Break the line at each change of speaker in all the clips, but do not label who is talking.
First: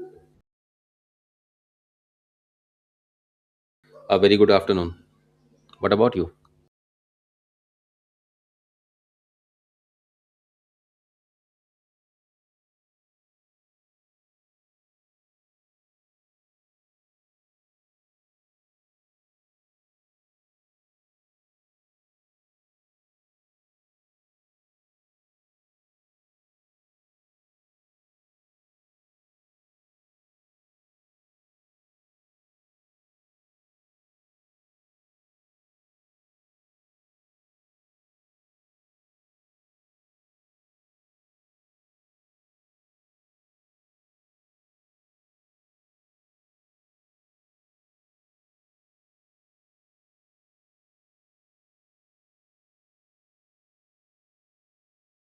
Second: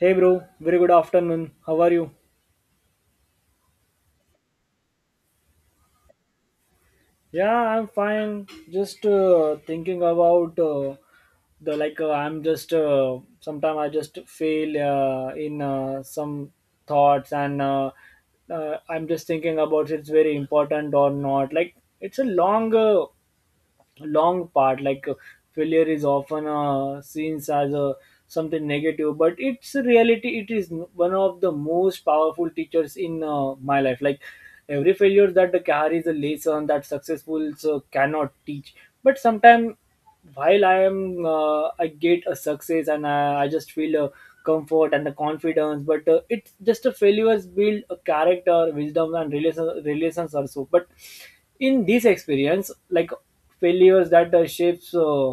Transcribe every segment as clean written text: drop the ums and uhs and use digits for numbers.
Hey bro, very good afternoon. How are you?
A very good afternoon. What about you?
Yeah, I'm fine. Just thinking about the like I'm just sometime I just fail in some thoughts and I'm just thinking about it's very important or not. Like it's a long part like failure is often seen as a something negative but it's a reality it is one of the most powerful teachers in my life, like every failure that carries a lesson that successful cannot teach. But sometimes while I am I get a success and I just feel a comfort and the confidence, but it's just a failures build a character, wisdom, and relations also. But in this experience, like failures that shapes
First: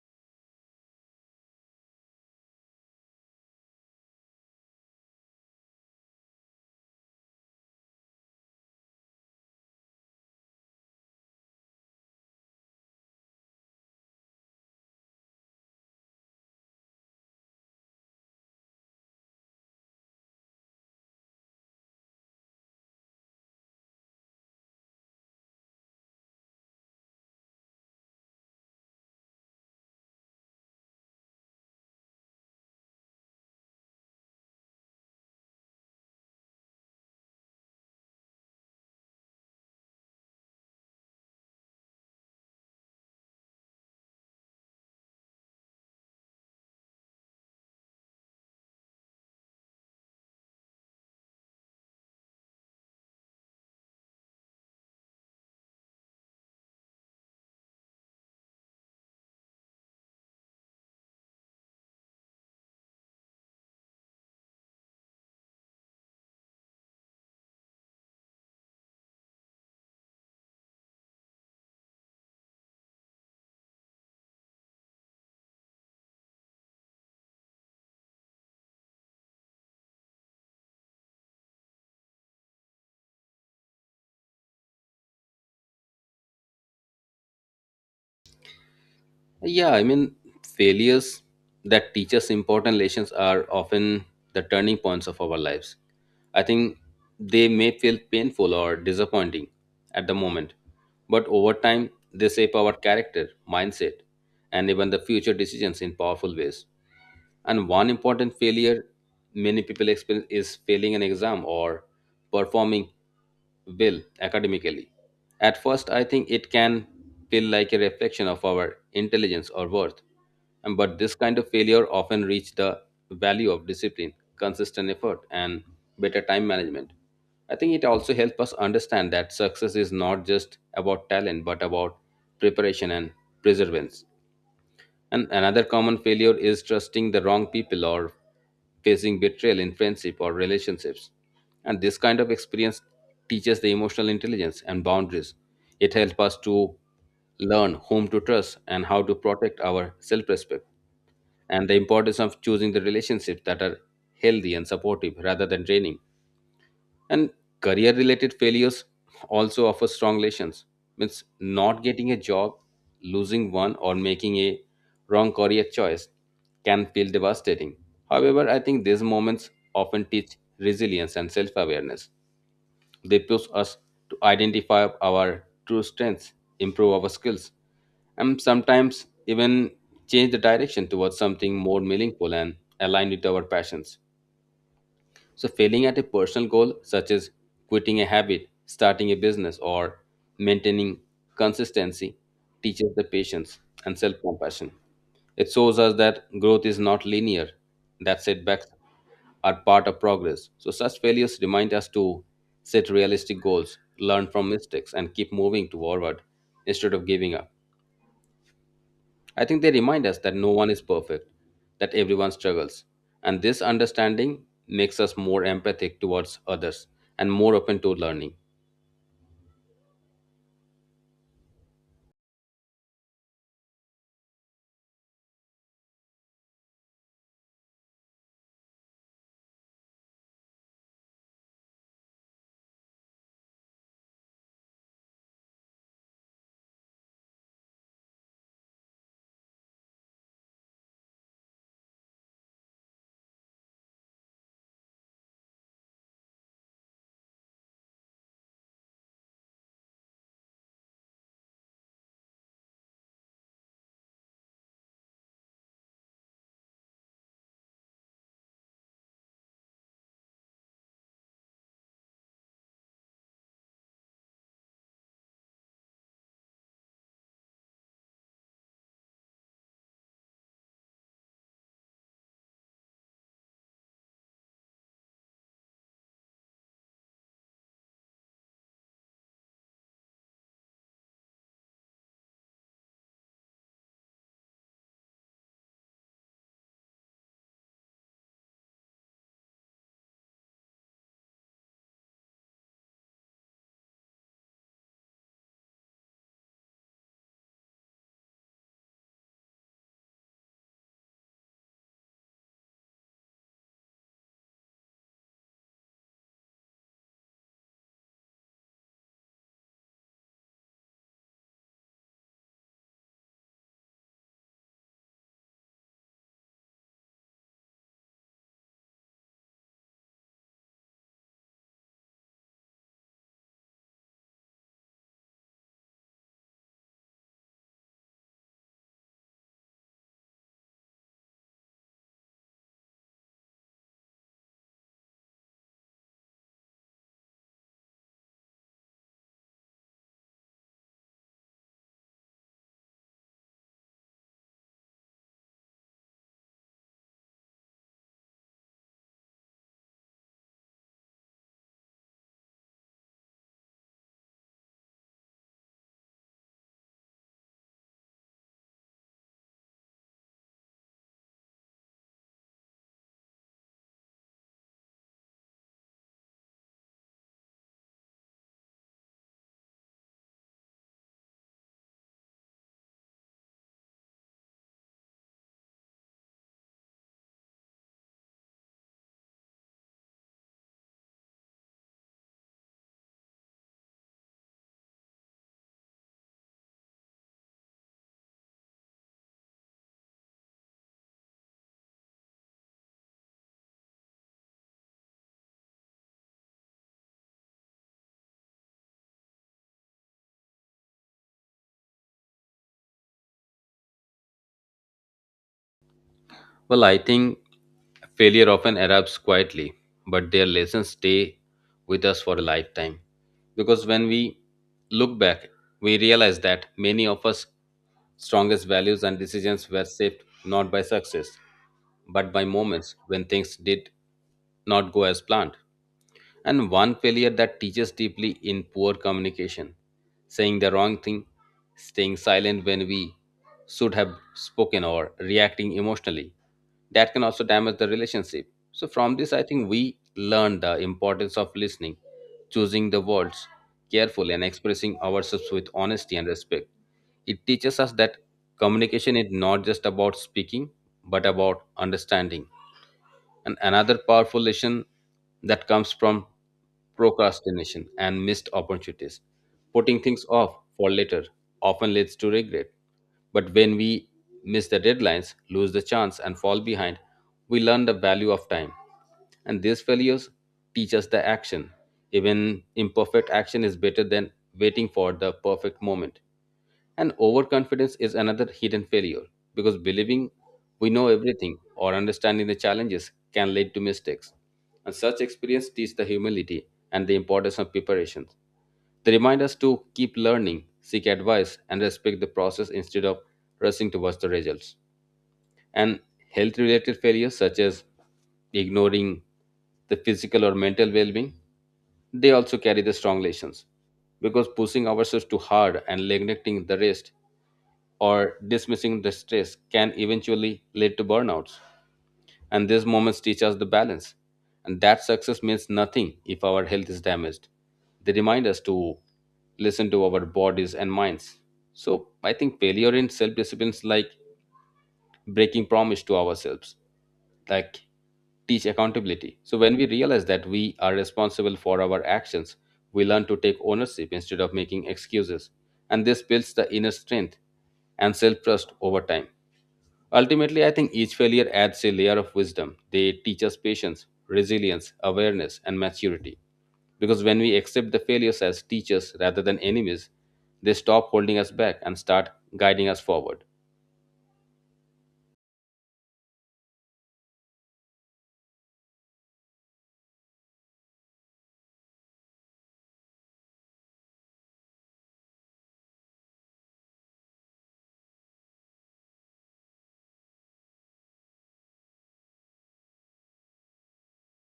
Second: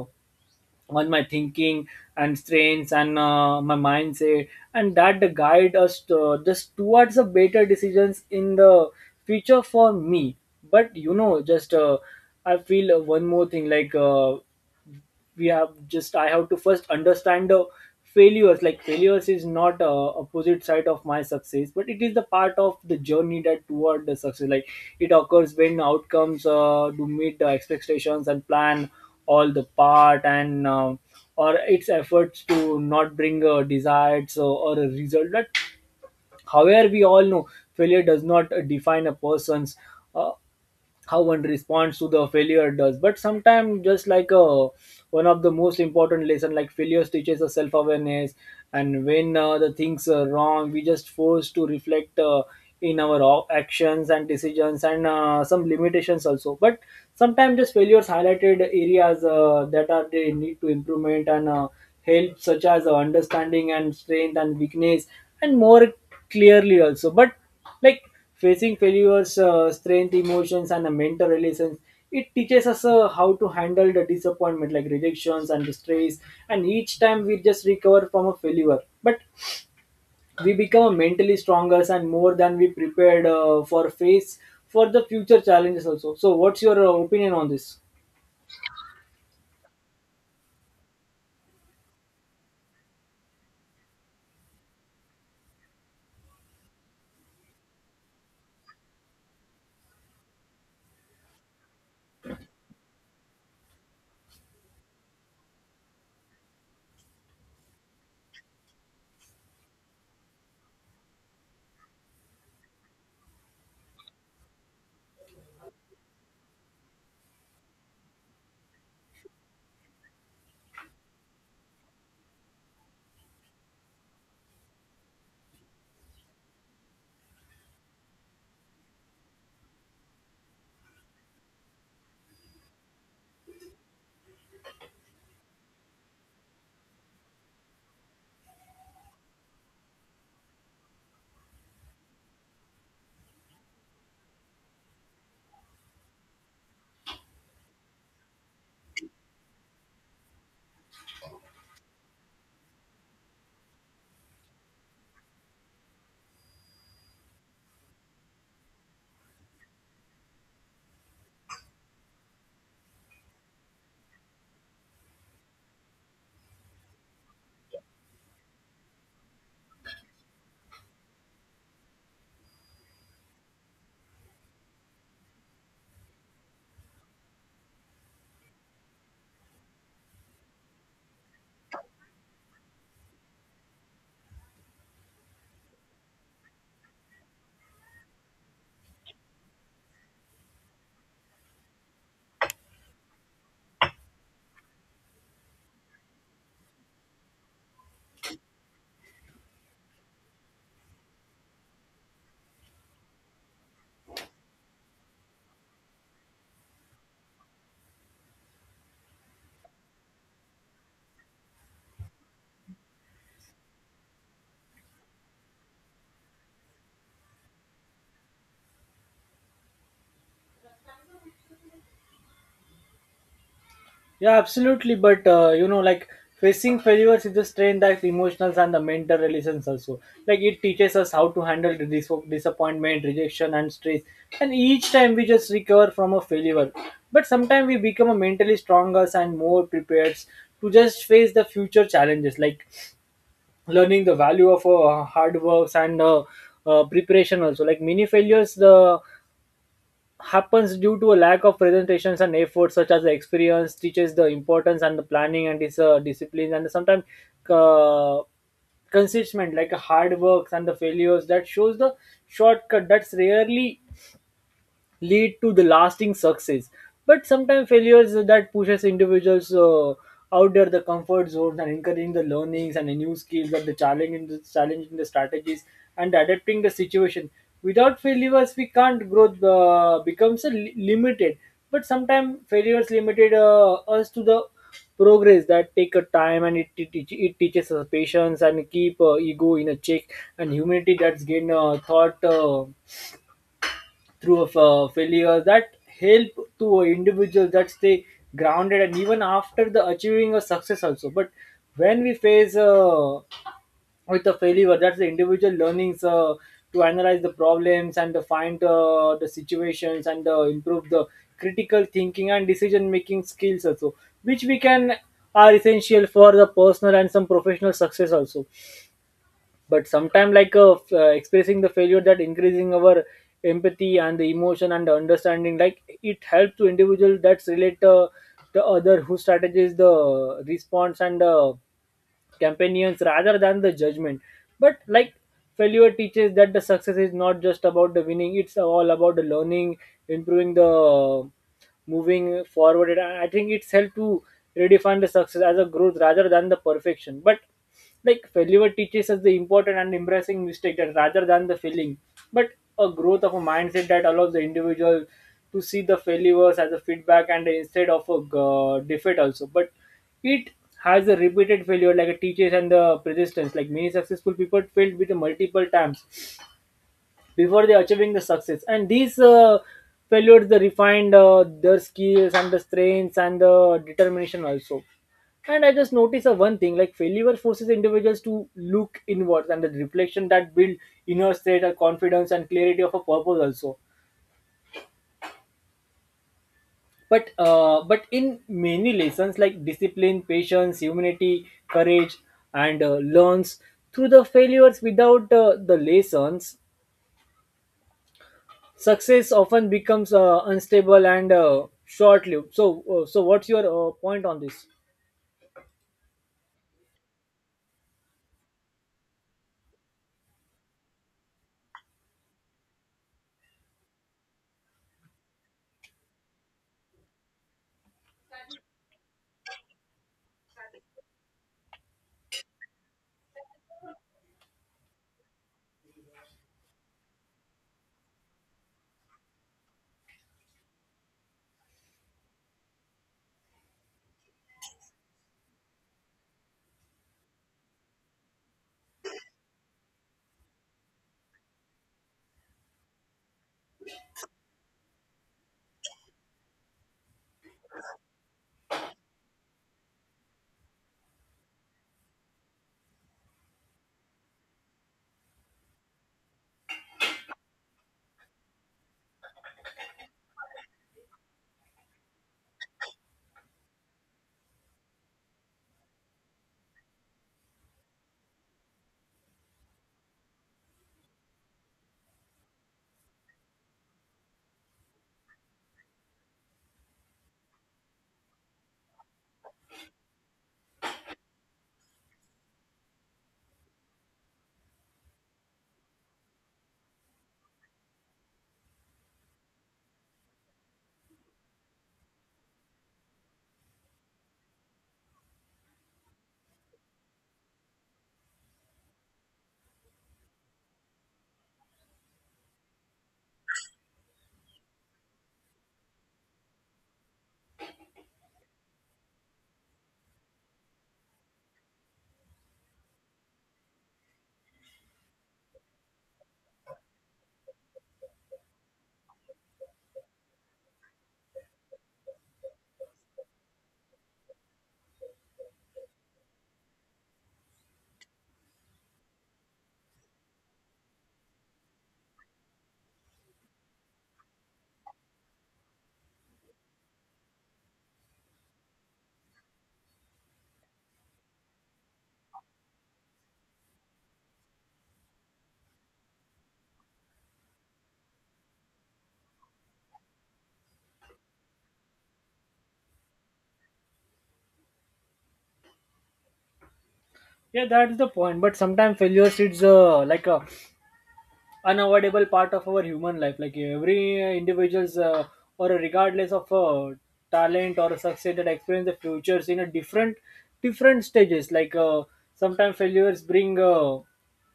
on my thinking and strengths and my mindset, and that the guide us to, just towards the better decisions in the future for me. But you know, just I feel one more thing like. We have just I have to first understand the failures. Like failures is not a opposite side of my success, but it is the part of the journey that toward the success. Like it occurs when outcomes do meet the expectations and plan all the part, and or its efforts to not bring a desired so, or a result that, however, we all know failure does not define a person's uh, how one responds to the failure does. But sometimes just like one of the most important lesson, like failure teaches us self-awareness. And when the things are wrong, we just forced to reflect in our actions and decisions and some limitations also. But sometimes just failures highlighted areas that are they need to improvement and help such as understanding and strength and weakness and more clearly also. But like facing failures strength emotions and a mental relations, it teaches us how to handle the disappointment like rejections and stress. And each time we just recover from a failure, but we become mentally stronger and more than we prepared for face for the future challenges also. So what's your opinion on this?
Yeah, failures that teach us important lessons are often the turning points of our lives. I think they may feel painful or disappointing at the moment, but over time, they shape our character, mindset, and even the future decisions in powerful ways. And one important failure many people experience is failing an exam or performing well, academically. At first, I think it can feel like a reflection of our intelligence or worth. But this kind of failure often reaches the value of discipline, consistent effort, and better time management. I think it also helps us understand that success is not just about talent, but about preparation and perseverance. And another common failure is trusting the wrong people or facing betrayal in friendship or relationships. And this kind of experience teaches the emotional intelligence and boundaries. It helps us to learn whom to trust and how to protect our self respect, and the importance of choosing the relationships that are healthy and supportive rather than draining. And career related failures also offer strong lessons, means not getting a job, losing one, or making a wrong career choice can feel devastating. However, I think these moments often teach resilience and self-awareness. They push us to identify our true strengths, improve our skills, and sometimes even change the direction towards something more meaningful and aligned with our passions. So, failing at a personal goal, such as quitting a habit, starting a business, or maintaining consistency, teaches the patience and self compassion. It shows us that growth is not linear, that setbacks are part of progress. So, such failures remind us to set realistic goals, learn from mistakes, and keep moving forward instead of giving up. I think they remind us that no one is perfect, that everyone struggles. And this understanding makes us more empathic towards others and more open to learning.
Yeah, absolutely. But you know, like facing failures is the strain that emotional and the mental relations also. Like it teaches us how to handle the disappointment, rejection, and stress. And each time we just recover from a failure, but sometimes we become a mentally stronger and more prepared to just face the future challenges. Like learning the value of hard works and preparation also. Like many failures, the happens due to a lack of presentations and effort, such as the experience teaches the importance and the planning and this discipline. And sometimes uh, consistent like hard works and the failures that shows the shortcut that's rarely lead to the lasting success. But sometimes failures that pushes individuals out there the comfort zone and encouraging the learnings and the new skills and the challenging the strategies and adapting the situation. Without failures we can't grow becomes a limited. But sometimes failures limited us to the progress that take a time, and it teaches us patience and keep ego in a check and humanity that's gain thought through of failures, that help to an individual that stay grounded and even after the achieving a success also. But when we face with a failure, that's the individual learnings to analyze the problems and to find the situations and improve the critical thinking and decision making skills also, which we can are essential for the personal and some professional success also. But sometimes like expressing the failure that increasing our empathy and the emotion and the understanding. Like it helps to individual that's relate to other who strategize the response and companions rather than the judgment. But like failure teaches that the success is not just about the winning, it's all about the learning, improving the moving forward. And I think it's helped to redefine the success as a growth rather than the perfection. But like failure teaches us the important and embracing mistake that rather than the failing, but a growth of a mindset that allows the individual to see the failures as a feedback and instead of a defeat also. But it has a repeated failure like a teaches and the persistence. Like many successful people failed with multiple times before they achieving the success. And these failures they refined their skills and the strengths and the determination also. And I just noticed one thing, like failure forces individuals to look inwards and the reflection that build inner state of confidence and clarity of a purpose also. But in many lessons like discipline, patience, humility, courage, and learns through the failures. Without the lessons, success often becomes unstable and short-lived. So, so what's your point on this?
Well, I think failure often arrives quietly, but their lessons stay with us for a lifetime. Because when we look back, we realize that many of us strongest values and decisions were shaped not by success, but by moments when things did not go as planned. And one failure that teaches deeply in poor communication, saying the wrong thing, staying silent when we should have spoken, or reacting emotionally, that can also damage the relationship. So from this, I think we learn the importance of listening, choosing the words carefully, and expressing ourselves with honesty and respect. It teaches us that communication is not just about speaking, but about understanding. And another powerful lesson that comes from procrastination and missed opportunities. Putting things off for later often leads to regret. But when we miss the deadlines, lose the chance, and fall behind, we learn the value of time. And these failures teach us the action. Even imperfect action is better than waiting for the perfect moment. And overconfidence is another hidden failure because believing we know everything or understanding the challenges can lead to mistakes. And such experience teach the humility and the importance of preparation. They remind us to keep learning, seek advice, and respect the process instead of rushing towards the results. And health related failures, such as ignoring the physical or mental well-being, they also carry the strong lessons, because pushing ourselves too hard and neglecting the rest or dismissing the stress can eventually lead to burnouts. And these moments teach us the balance, and that success means nothing if our health is damaged. They remind us to listen to our bodies and minds. So I think failure in self-disciplines, like breaking promise to ourselves, like teach accountability. So when we realize that we are responsible for our actions, we learn to take ownership instead of making excuses. And this builds the inner strength and self-trust over time. Ultimately, I think each failure adds a layer of wisdom. They teach us patience, resilience, awareness, and maturity. Because when we accept the failures as teachers rather than enemies, they stop holding us back and start guiding us forward.
Yeah, that is the point. But sometimes failures, it's like a unavoidable part of our human life. Like every individuals or regardless of talent or success that experience the futures in a different stages. Like sometimes failures bring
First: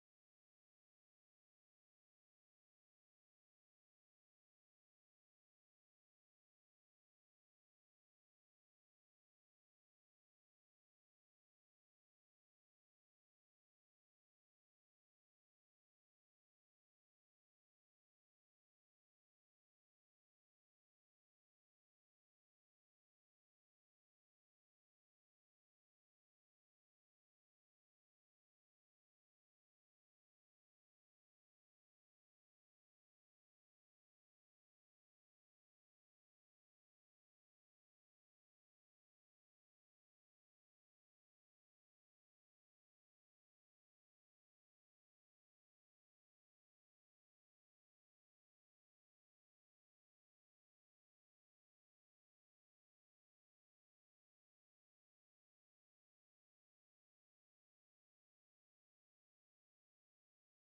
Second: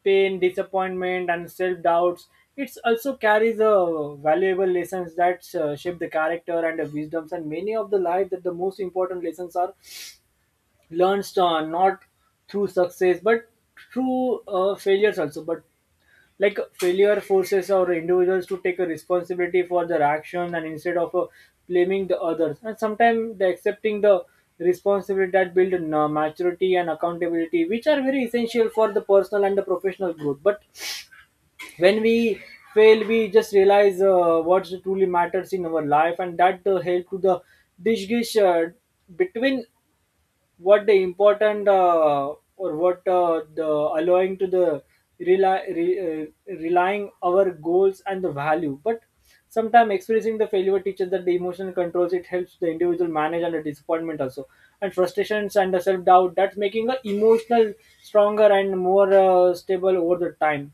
pain, disappointment, and self-doubts. It's also carries valuable lessons that shape the character and the wisdoms. And many of the life that the most important lessons are learned not through success but through failures also. But like failure forces our individuals to take a responsibility for their action and instead of blaming the others. And sometimes the accepting the responsibility that build in, maturity and accountability, which are very essential for the personal and the professional growth. But when we fail, we just realize what truly matters in our life, and that help to the distinguish between what the important or what the allowing to the relying our goals and the value. But sometimes experiencing the failure teaches that the emotional controls, it helps the individual manage under disappointment also and frustrations and the self-doubt, that's making the emotional stronger and more stable over the time.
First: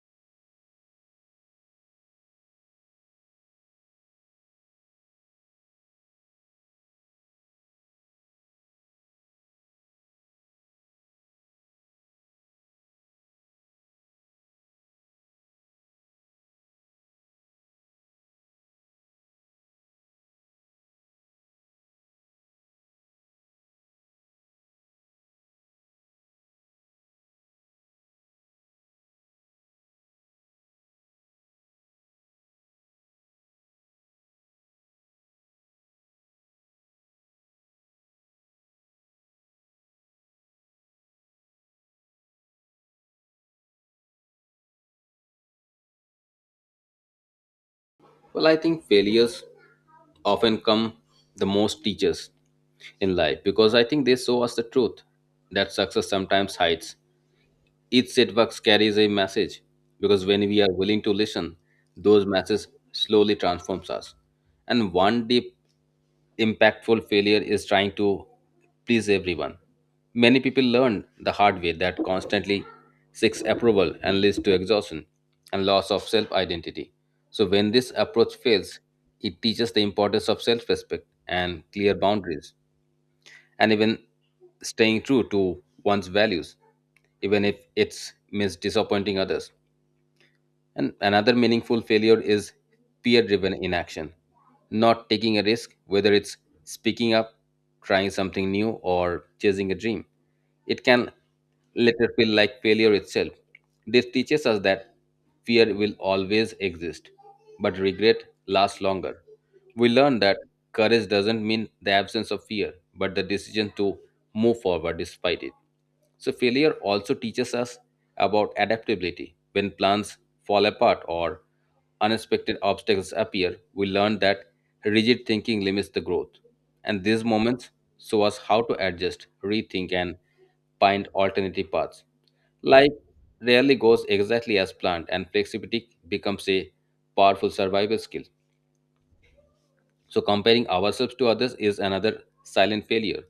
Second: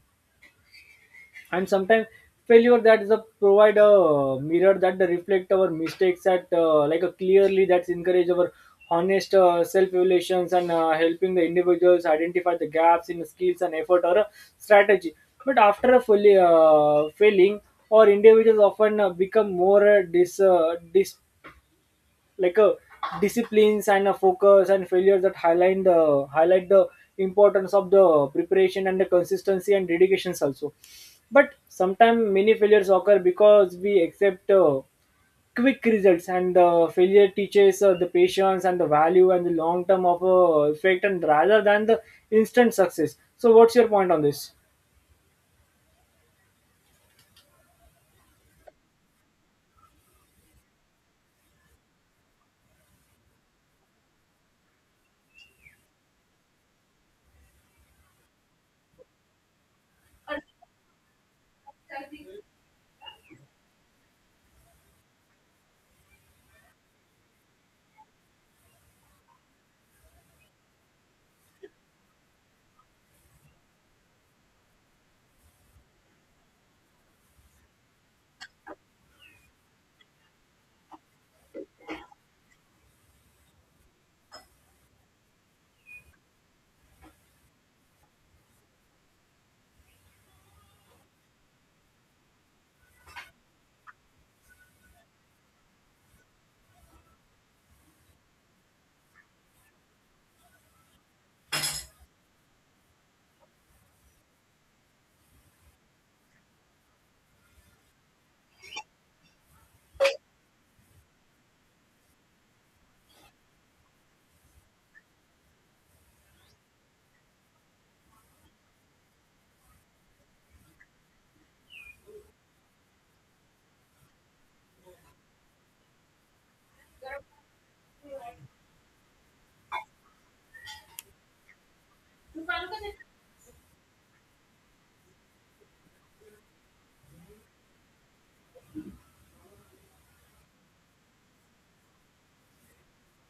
And sometimes failure that is a provide a mirror that reflect our mistakes at like a clearly, that's encourage our honest self evaluations and helping the individuals identify the gaps in skills and effort or a strategy. But after a fully failing or individuals often become more dis, dis like a disciplines and a focus. And failure that highlight the importance of the preparation and the consistency and dedications also. But sometimes many failures occur because we accept quick results and failure teaches the patience and the value and the long term of effect and rather than the instant success. So what's your point on this?
Well, I think failures often come the most teachers in life because I think they show us the truth that success sometimes hides. Each setback carries a message because when we are willing to listen, those messages slowly transforms us. And one deep impactful failure is trying to please everyone. Many people learn the hard way that constantly seeks approval and leads to exhaustion and loss of self identity. So, when this approach fails, it teaches the importance of self respect and clear boundaries, and even staying true to one's values, even if it means disappointing others. And another meaningful failure is peer driven inaction, not taking a risk, whether it's speaking up, trying something new, or chasing a dream. It can later feel like failure itself. This teaches us that fear will always exist, but regret lasts longer. We learn that courage doesn't mean the absence of fear, but the decision to move forward despite it. So, failure also teaches us about adaptability. When plans fall apart or unexpected obstacles appear, we learn that rigid thinking limits the growth. And these moments show us how to adjust, rethink, and find alternative paths. Life rarely goes exactly as planned, and flexibility becomes a powerful survival skill. So, comparing ourselves to others is another silent failure.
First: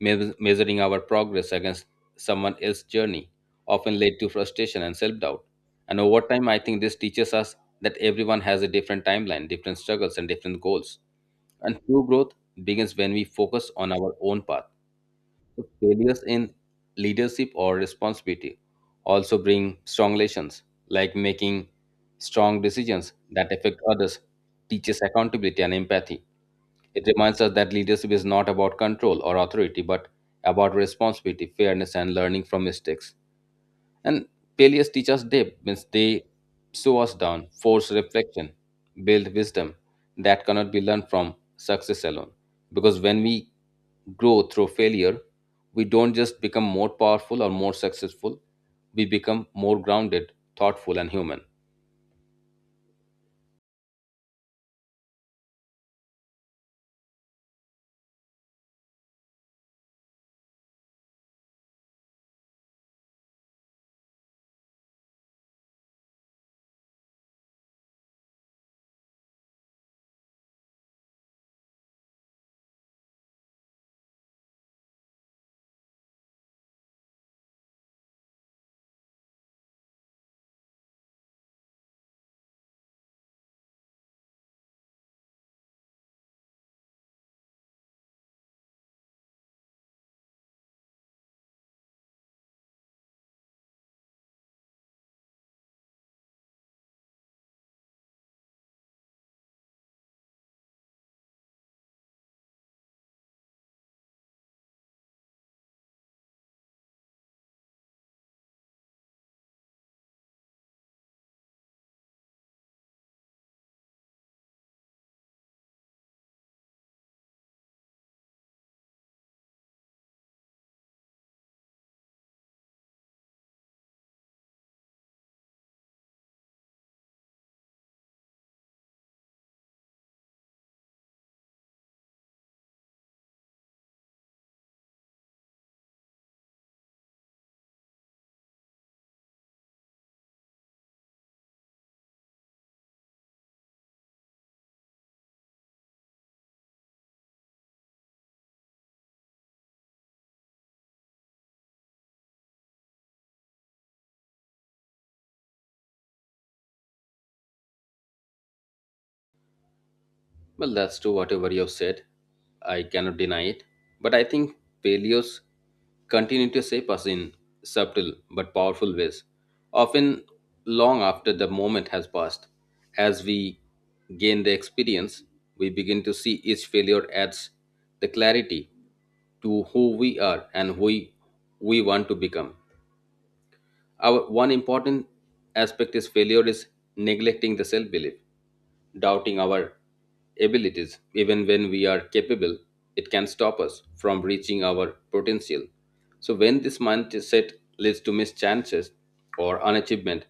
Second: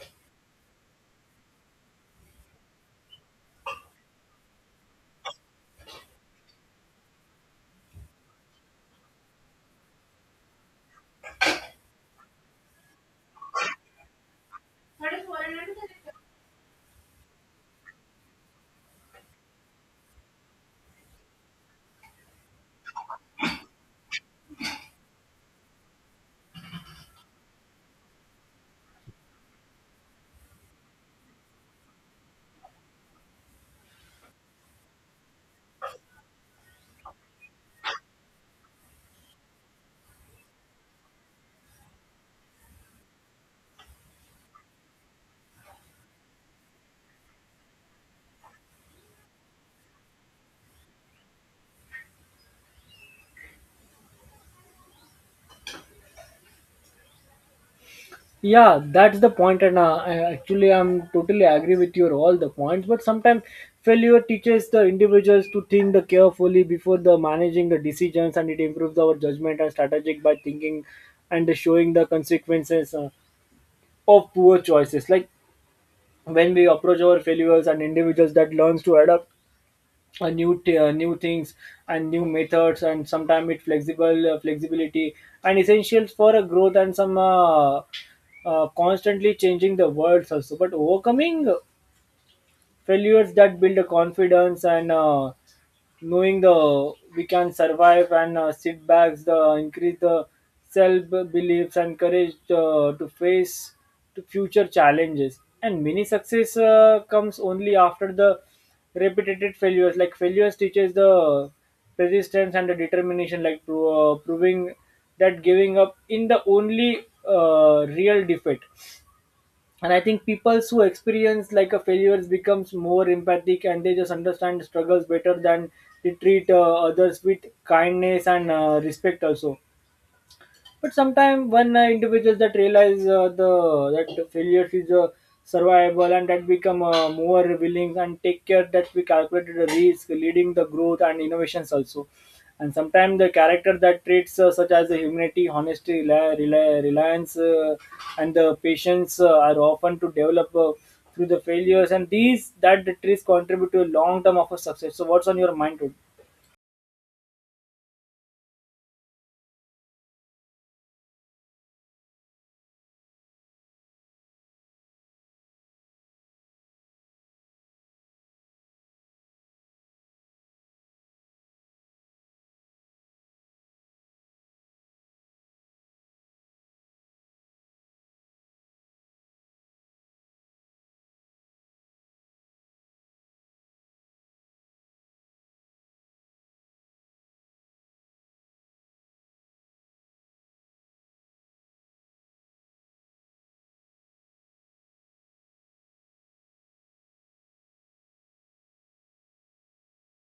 Measuring our progress against someone else's journey often led to frustration and self doubt. And over time, I think this teaches us that everyone has a different timeline, different struggles, and different goals. And true growth begins when we focus on our own path. So failures in leadership or responsibility also bring strong lessons, like making strong decisions that affect others, teaches accountability and empathy. It reminds us that leadership is not about control or authority, but about responsibility, fairness, and learning from mistakes. And failures teach us depth, means they slow us down, force reflection, build wisdom that cannot be learned from success alone. Because when we grow through failure, we don't just become more powerful or more successful, we become more grounded, thoughtful, and human.
Yeah, that's the point. And actually I'm totally agree with your all the points. But sometimes failure teaches the individuals to think the carefully before the managing the decisions, and it improves our judgment and strategic by thinking and the showing the consequences of poor choices. Like when we approach our failures and individuals that learns to adapt new t- new things and new methods. And sometimes it flexible flexibility and essentials for a growth and some constantly changing the words also. But overcoming failures that build a confidence and knowing the we can survive and sit the increase the self beliefs and courage to face to future challenges. And many success comes only after the repeated failures. Like failures teaches the persistence and the determination, like proving that giving up in the only real defeat. And I think people who experience like a failures becomes more empathic, and they just understand struggles better than they treat others with kindness and respect also. But sometimes when individuals that realize the that failure is survivable, and that become more willing and take care that we calculated the risk, leading the growth and innovations also. And sometimes the character that traits such as the humility, honesty, reliance, and the patience are often to develop through the failures. And these that the traits contribute to a long term of a success. So, what's on your mind today?
Well, that's true, whatever you have said. I cannot deny it. But I think paleos continue to shape us in subtle but powerful ways, often long after the moment has passed. As we gain the experience, we begin to see each failure adds the clarity to who we are and we want to become. Our one important aspect is failure is neglecting the self belief. Doubting our abilities, even when we are capable, it can stop us from reaching our potential. So, when this mindset leads to missed chances or unachievement,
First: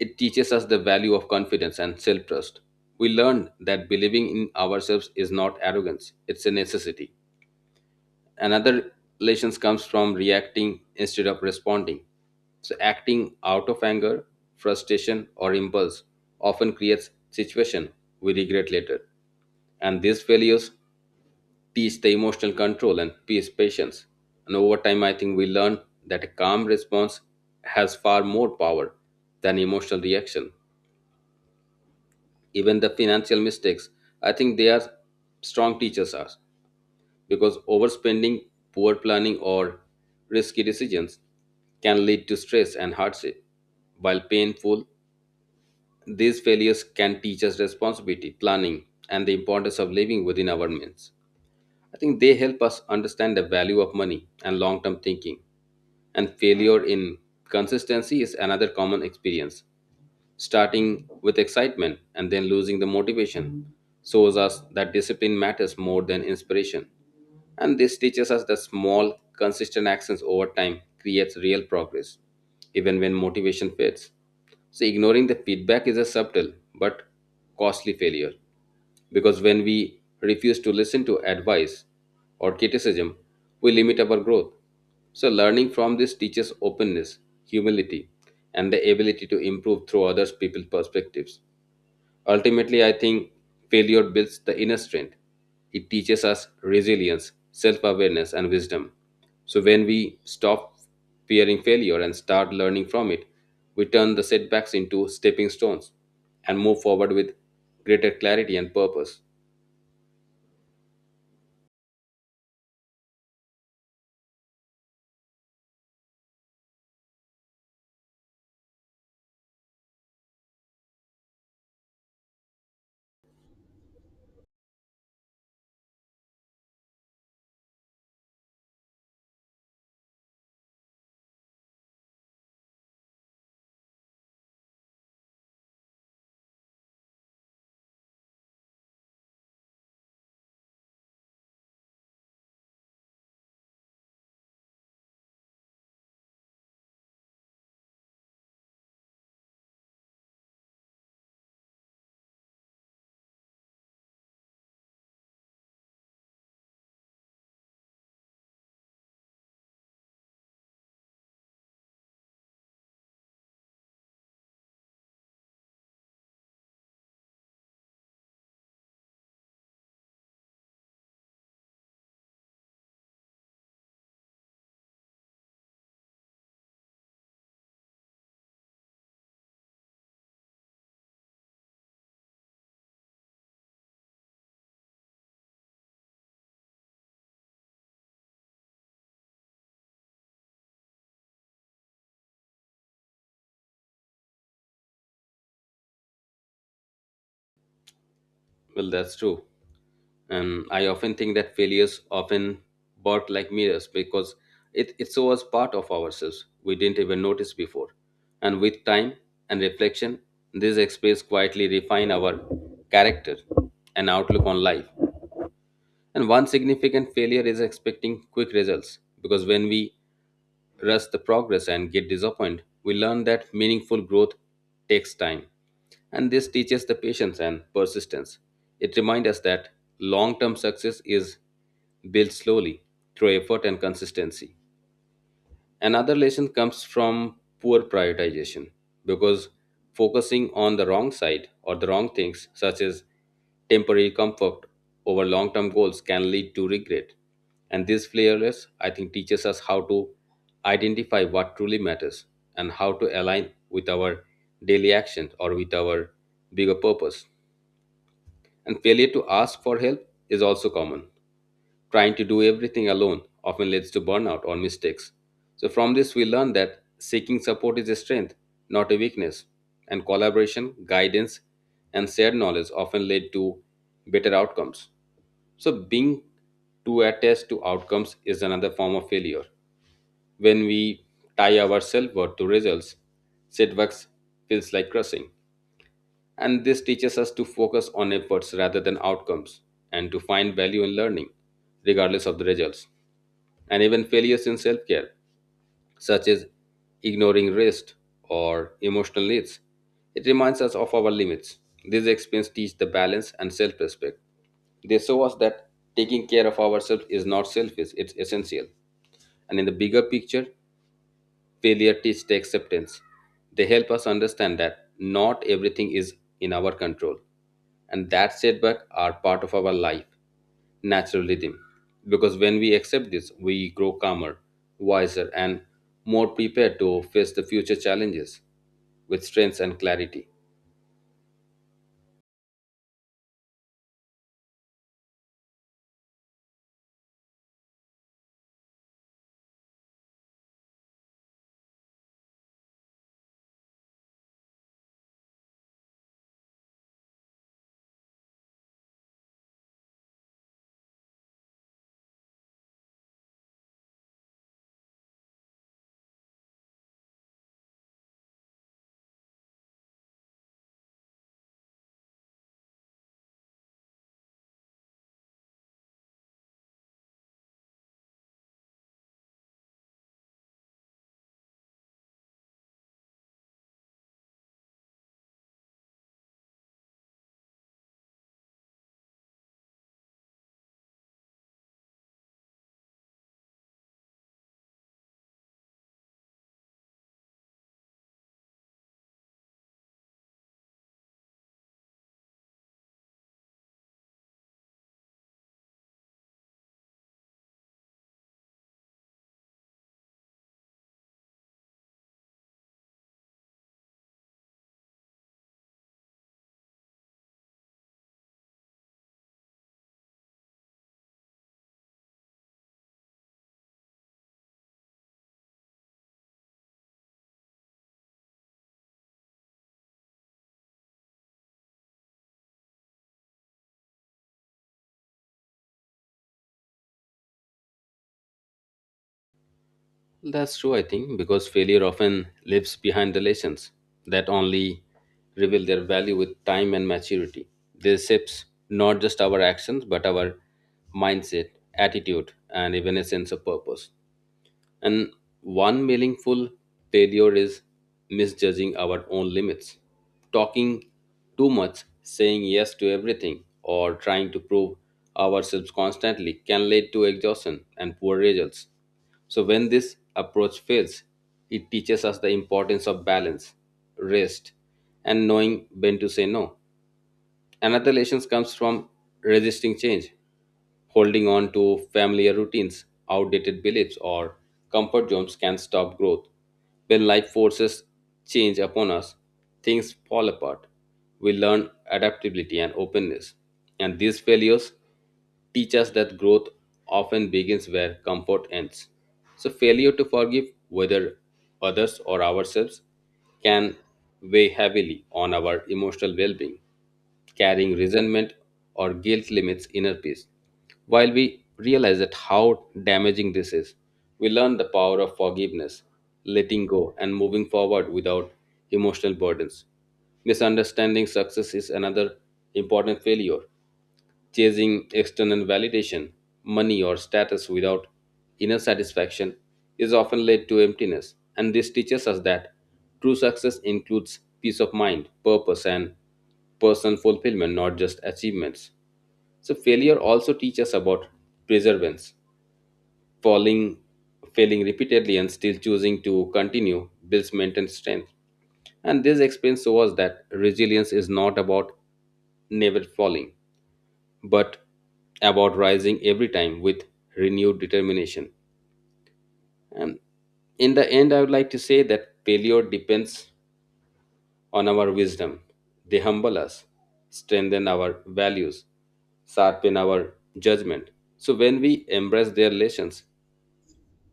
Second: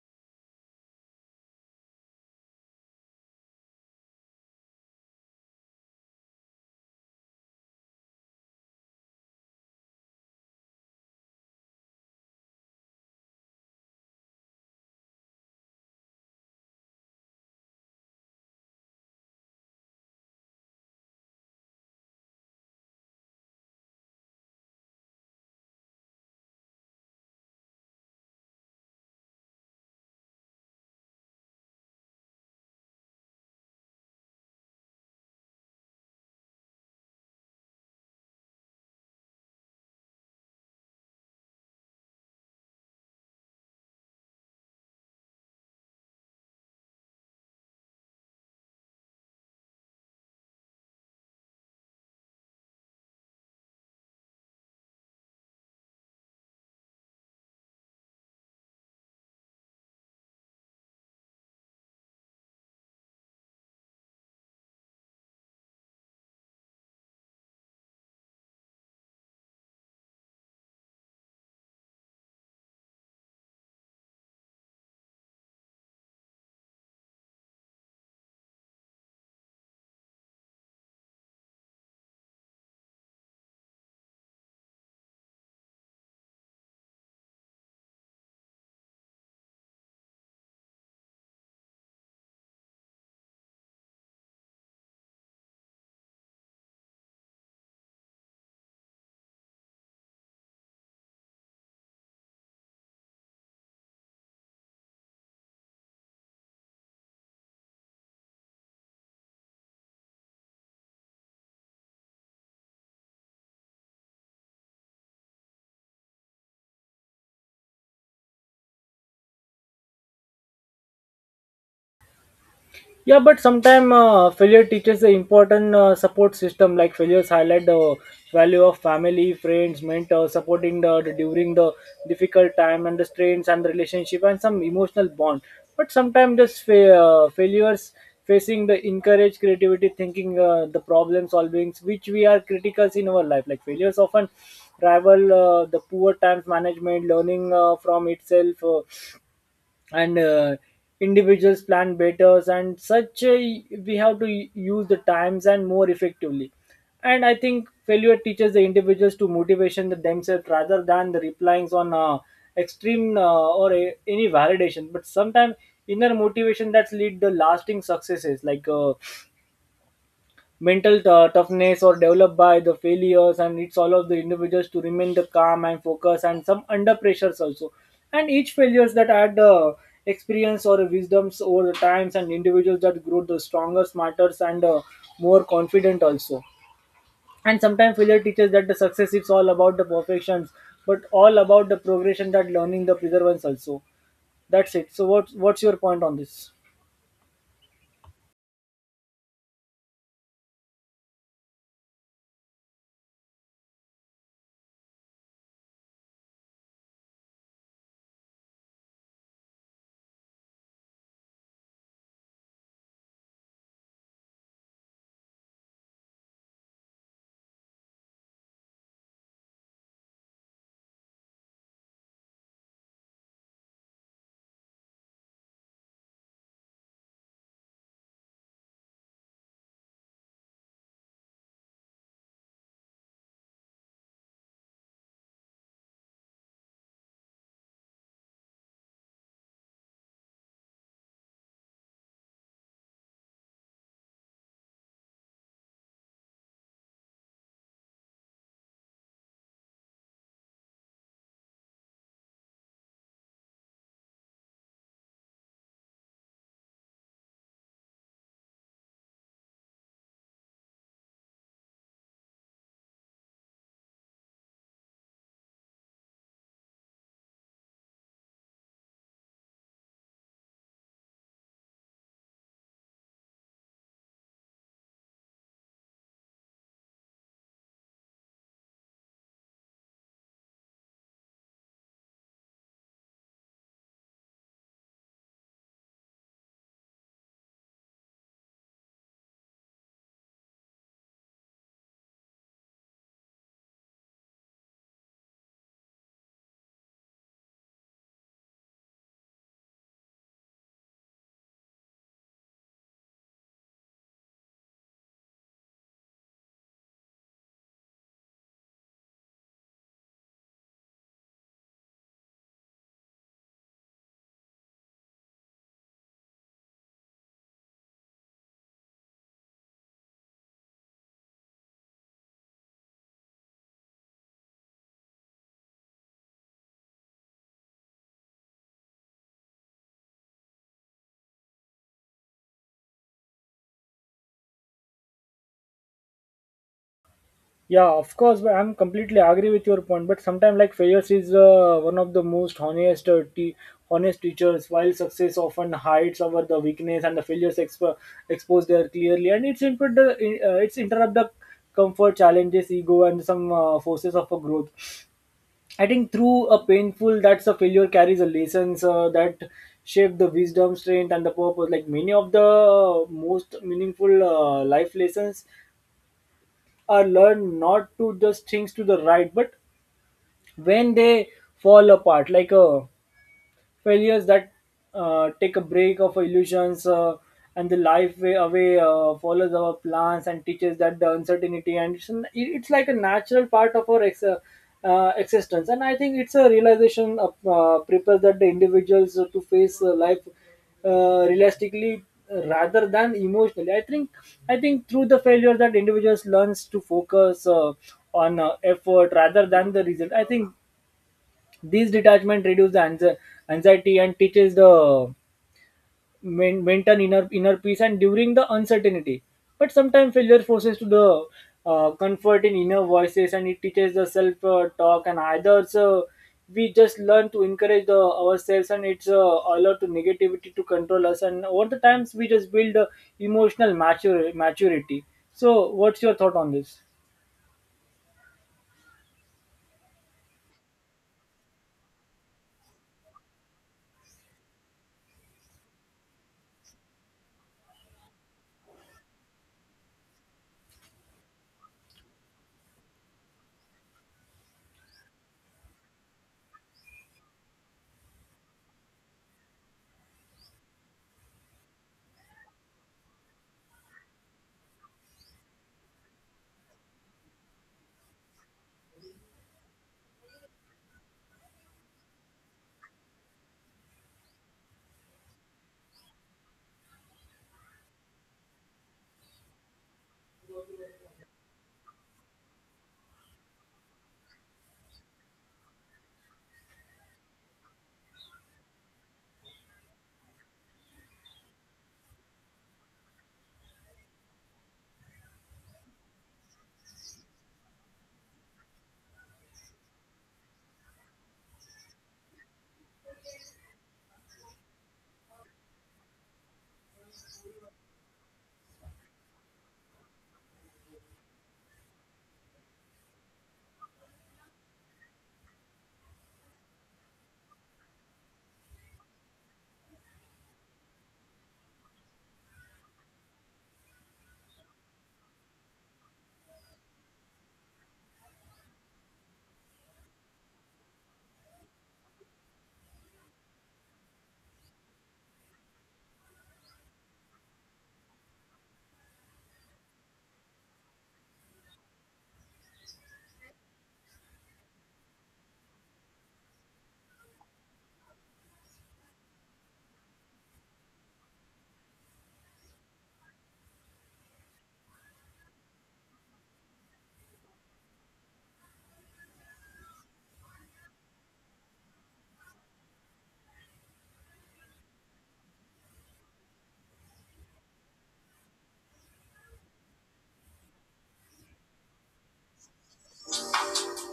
it teaches us the value of confidence and self trust. We learn that believing in ourselves is not arrogance, it's a necessity. Another relations comes from reacting instead of responding. So acting out of anger, frustration, or impulse often creates situation we regret later. And these failures teach the emotional control and peace patience. And over time, I think we learn that a calm response has far more power than emotional reaction. Even the financial mistakes, I think they are strong teachers us because overspending, poor planning, or risky decisions can lead to stress and hardship. While painful, these failures can teach us responsibility, planning, and the importance of living within our means. I think they help us understand the value of money and long term thinking. And failure in consistency is another common experience, starting with excitement and then losing the motivation, shows us that discipline matters more than inspiration. And this teaches us that small, consistent actions over time creates real progress, even when motivation fades. So ignoring the feedback is a subtle but costly failure. Because when we refuse to listen to advice or criticism, we limit our growth. So, learning from this teaches openness, humility, and the ability to improve through others' people's perspectives. Ultimately, I think failure builds the inner strength. It teaches us resilience, self awareness, and wisdom. So, when we stop fearing failure and start learning from it, we turn the setbacks into stepping stones and move forward with greater clarity and purpose.
Yeah, but sometimes failure teaches the important support system. Like failures highlight the value of family, friends, mentors, supporting the during the difficult time and the strains and the relationship and some emotional bond. But sometimes just failures facing the encourage creativity thinking, the problem solving, which we are criticals in our life. Like failures often rival the poor times management, learning from itself. And individuals plan better, and such we have to use the times and more effectively. And I think failure teaches the individuals to motivation the themselves rather than the replying on extreme or a, any validation. But sometimes inner motivation that's lead the lasting successes, like mental toughness or developed by the failures, and it's all of the individuals to remain the calm and focus and some under pressures also. And each failures that add experience or wisdoms over the times, and individuals that grow the stronger, smarter, and more confident also. And sometimes failure teaches that the success is all about the perfections but all about the progression, that learning the preservance also. That's it. So what, what's your point on this?
Well, that's true. And I often think that failures often bought like mirrors because it so part of ourselves we didn't even notice before. And with time and reflection, these experiences quietly refine our character and outlook on life. And one significant failure is expecting quick results because when we rush the progress and get disappointed, we learn that meaningful growth takes time. And this teaches the patience and persistence. It reminds us that long term success is built slowly through effort and consistency. Another lesson comes from poor prioritization because focusing on the wrong side or the wrong things, such as temporary comfort over long term goals, can lead to regret. And this fearless, I think, teaches us how to identify what truly matters and how to align with our daily actions or with our bigger purpose. And failure to ask for help is also common. Trying to do everything alone often leads to burnout or mistakes. So, from this, we learn that seeking support is a strength, not a weakness, and collaboration, guidance, and shared knowledge often lead to better outcomes. So, being too attached to outcomes is another form of failure. When we tie our self worth to results, setbacks feels like crushing, and this teaches us to focus on efforts rather than outcomes and to find value in learning regardless of the results. And even failures in self-care, such as ignoring rest or emotional needs, it reminds us of our limits. These experiences teach the balance and self-respect. They show us that taking care of ourselves is not selfish, it's essential. And in the bigger picture, failure teaches the acceptance. They help us understand that not everything is in our control, and that setbacks are part of our life, natural rhythm. Because when we accept this, we grow calmer, wiser, and more prepared to face the future challenges with strength and clarity.
Yeah, of course, but I'm completely agree with your point. But sometimes, like failures is one of the most honest teachers. While success often hides over the weakness and the failures expose there clearly, and it's interrupt the comfort, challenges, ego, and some forces of a growth. I think through a painful that's a failure carries a lessons that shape the wisdom, strength, and the purpose. Like many of the most meaningful life lessons learn not to just things to the right, but when they fall apart, like failures that take a break of illusions and the life way away follows our plans, and teaches that the uncertainty and it's like a natural part of our existence. And I think it's a realization of, prepares that the individuals to face life realistically rather than emotionally. I think through the failure that individuals learns to focus on effort rather than the result. I think these detachment reduces the anxiety and teaches the maintain inner peace and during the uncertainty. But sometimes failure forces to the comfort in inner voices, and it teaches the self talk and either so we just learn to encourage the ourselves, and it's allowed to negativity to control us, and over the times we just build emotional maturity. So what's your thought on this?
That's true, I think, because failure often lives behind the lessons that only reveal their value with time and maturity. They shapes not just our actions, but our mindset, attitude, and even a sense of purpose. And one meaningful failure is misjudging our own limits, talking too much, saying yes to everything, or trying to prove ourselves constantly can lead to exhaustion and poor results. So, when this approach fails, it teaches us the importance of balance, rest, and knowing when to say no. Another lesson comes from resisting change, holding on to familiar routines, outdated beliefs, or comfort zones can stop growth. When life forces change upon us, things fall apart. We learn adaptability and openness, and these failures teach us that growth often begins where comfort ends. So, failure to forgive, whether others or ourselves, can weigh heavily on our emotional well being. Carrying resentment or guilt limits inner peace. While we realize that how damaging this is, we learn the power of forgiveness, letting go, and moving forward without emotional burdens. Misunderstanding success is another important failure. Chasing external validation, money, or status without inner satisfaction is often led to emptiness, and this teaches us that true success includes peace of mind, purpose, and personal fulfillment, not just achievements. So, failure also teaches about perseverance. Falling, failing repeatedly, and still choosing to continue builds mental strength. And this experience shows that resilience is not about never falling, but about rising every time with renewed determination. And in the end, I would like to say that failure depends on our wisdom. They humble us, strengthen our values, sharpen our judgment. So when we embrace their lessons,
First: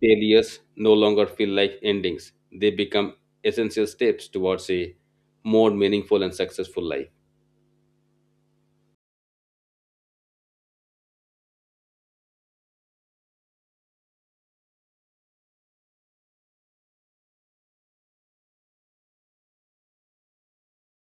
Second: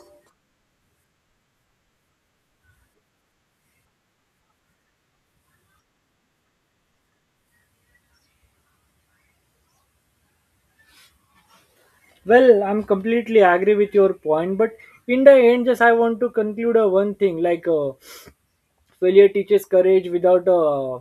failures no longer feel like endings. They become essential steps towards a more meaningful and successful life.
Well, I'm completely agree with your point, but in the end, just I want to conclude one thing like failure teaches courage without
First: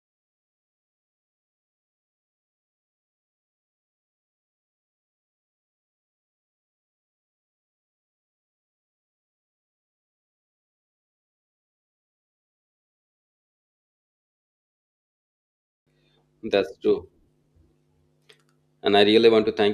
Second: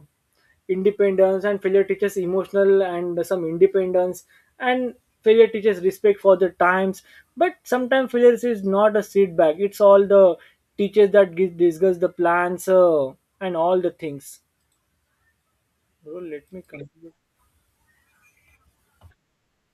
independence, and failure teaches emotional and some independence, and failure teaches respect for the times. But sometimes failure is not a setback; it's all the teachers that give, discuss the plans and all the things. Bro, let me
That's true.
conclude.
And I really want to thank you.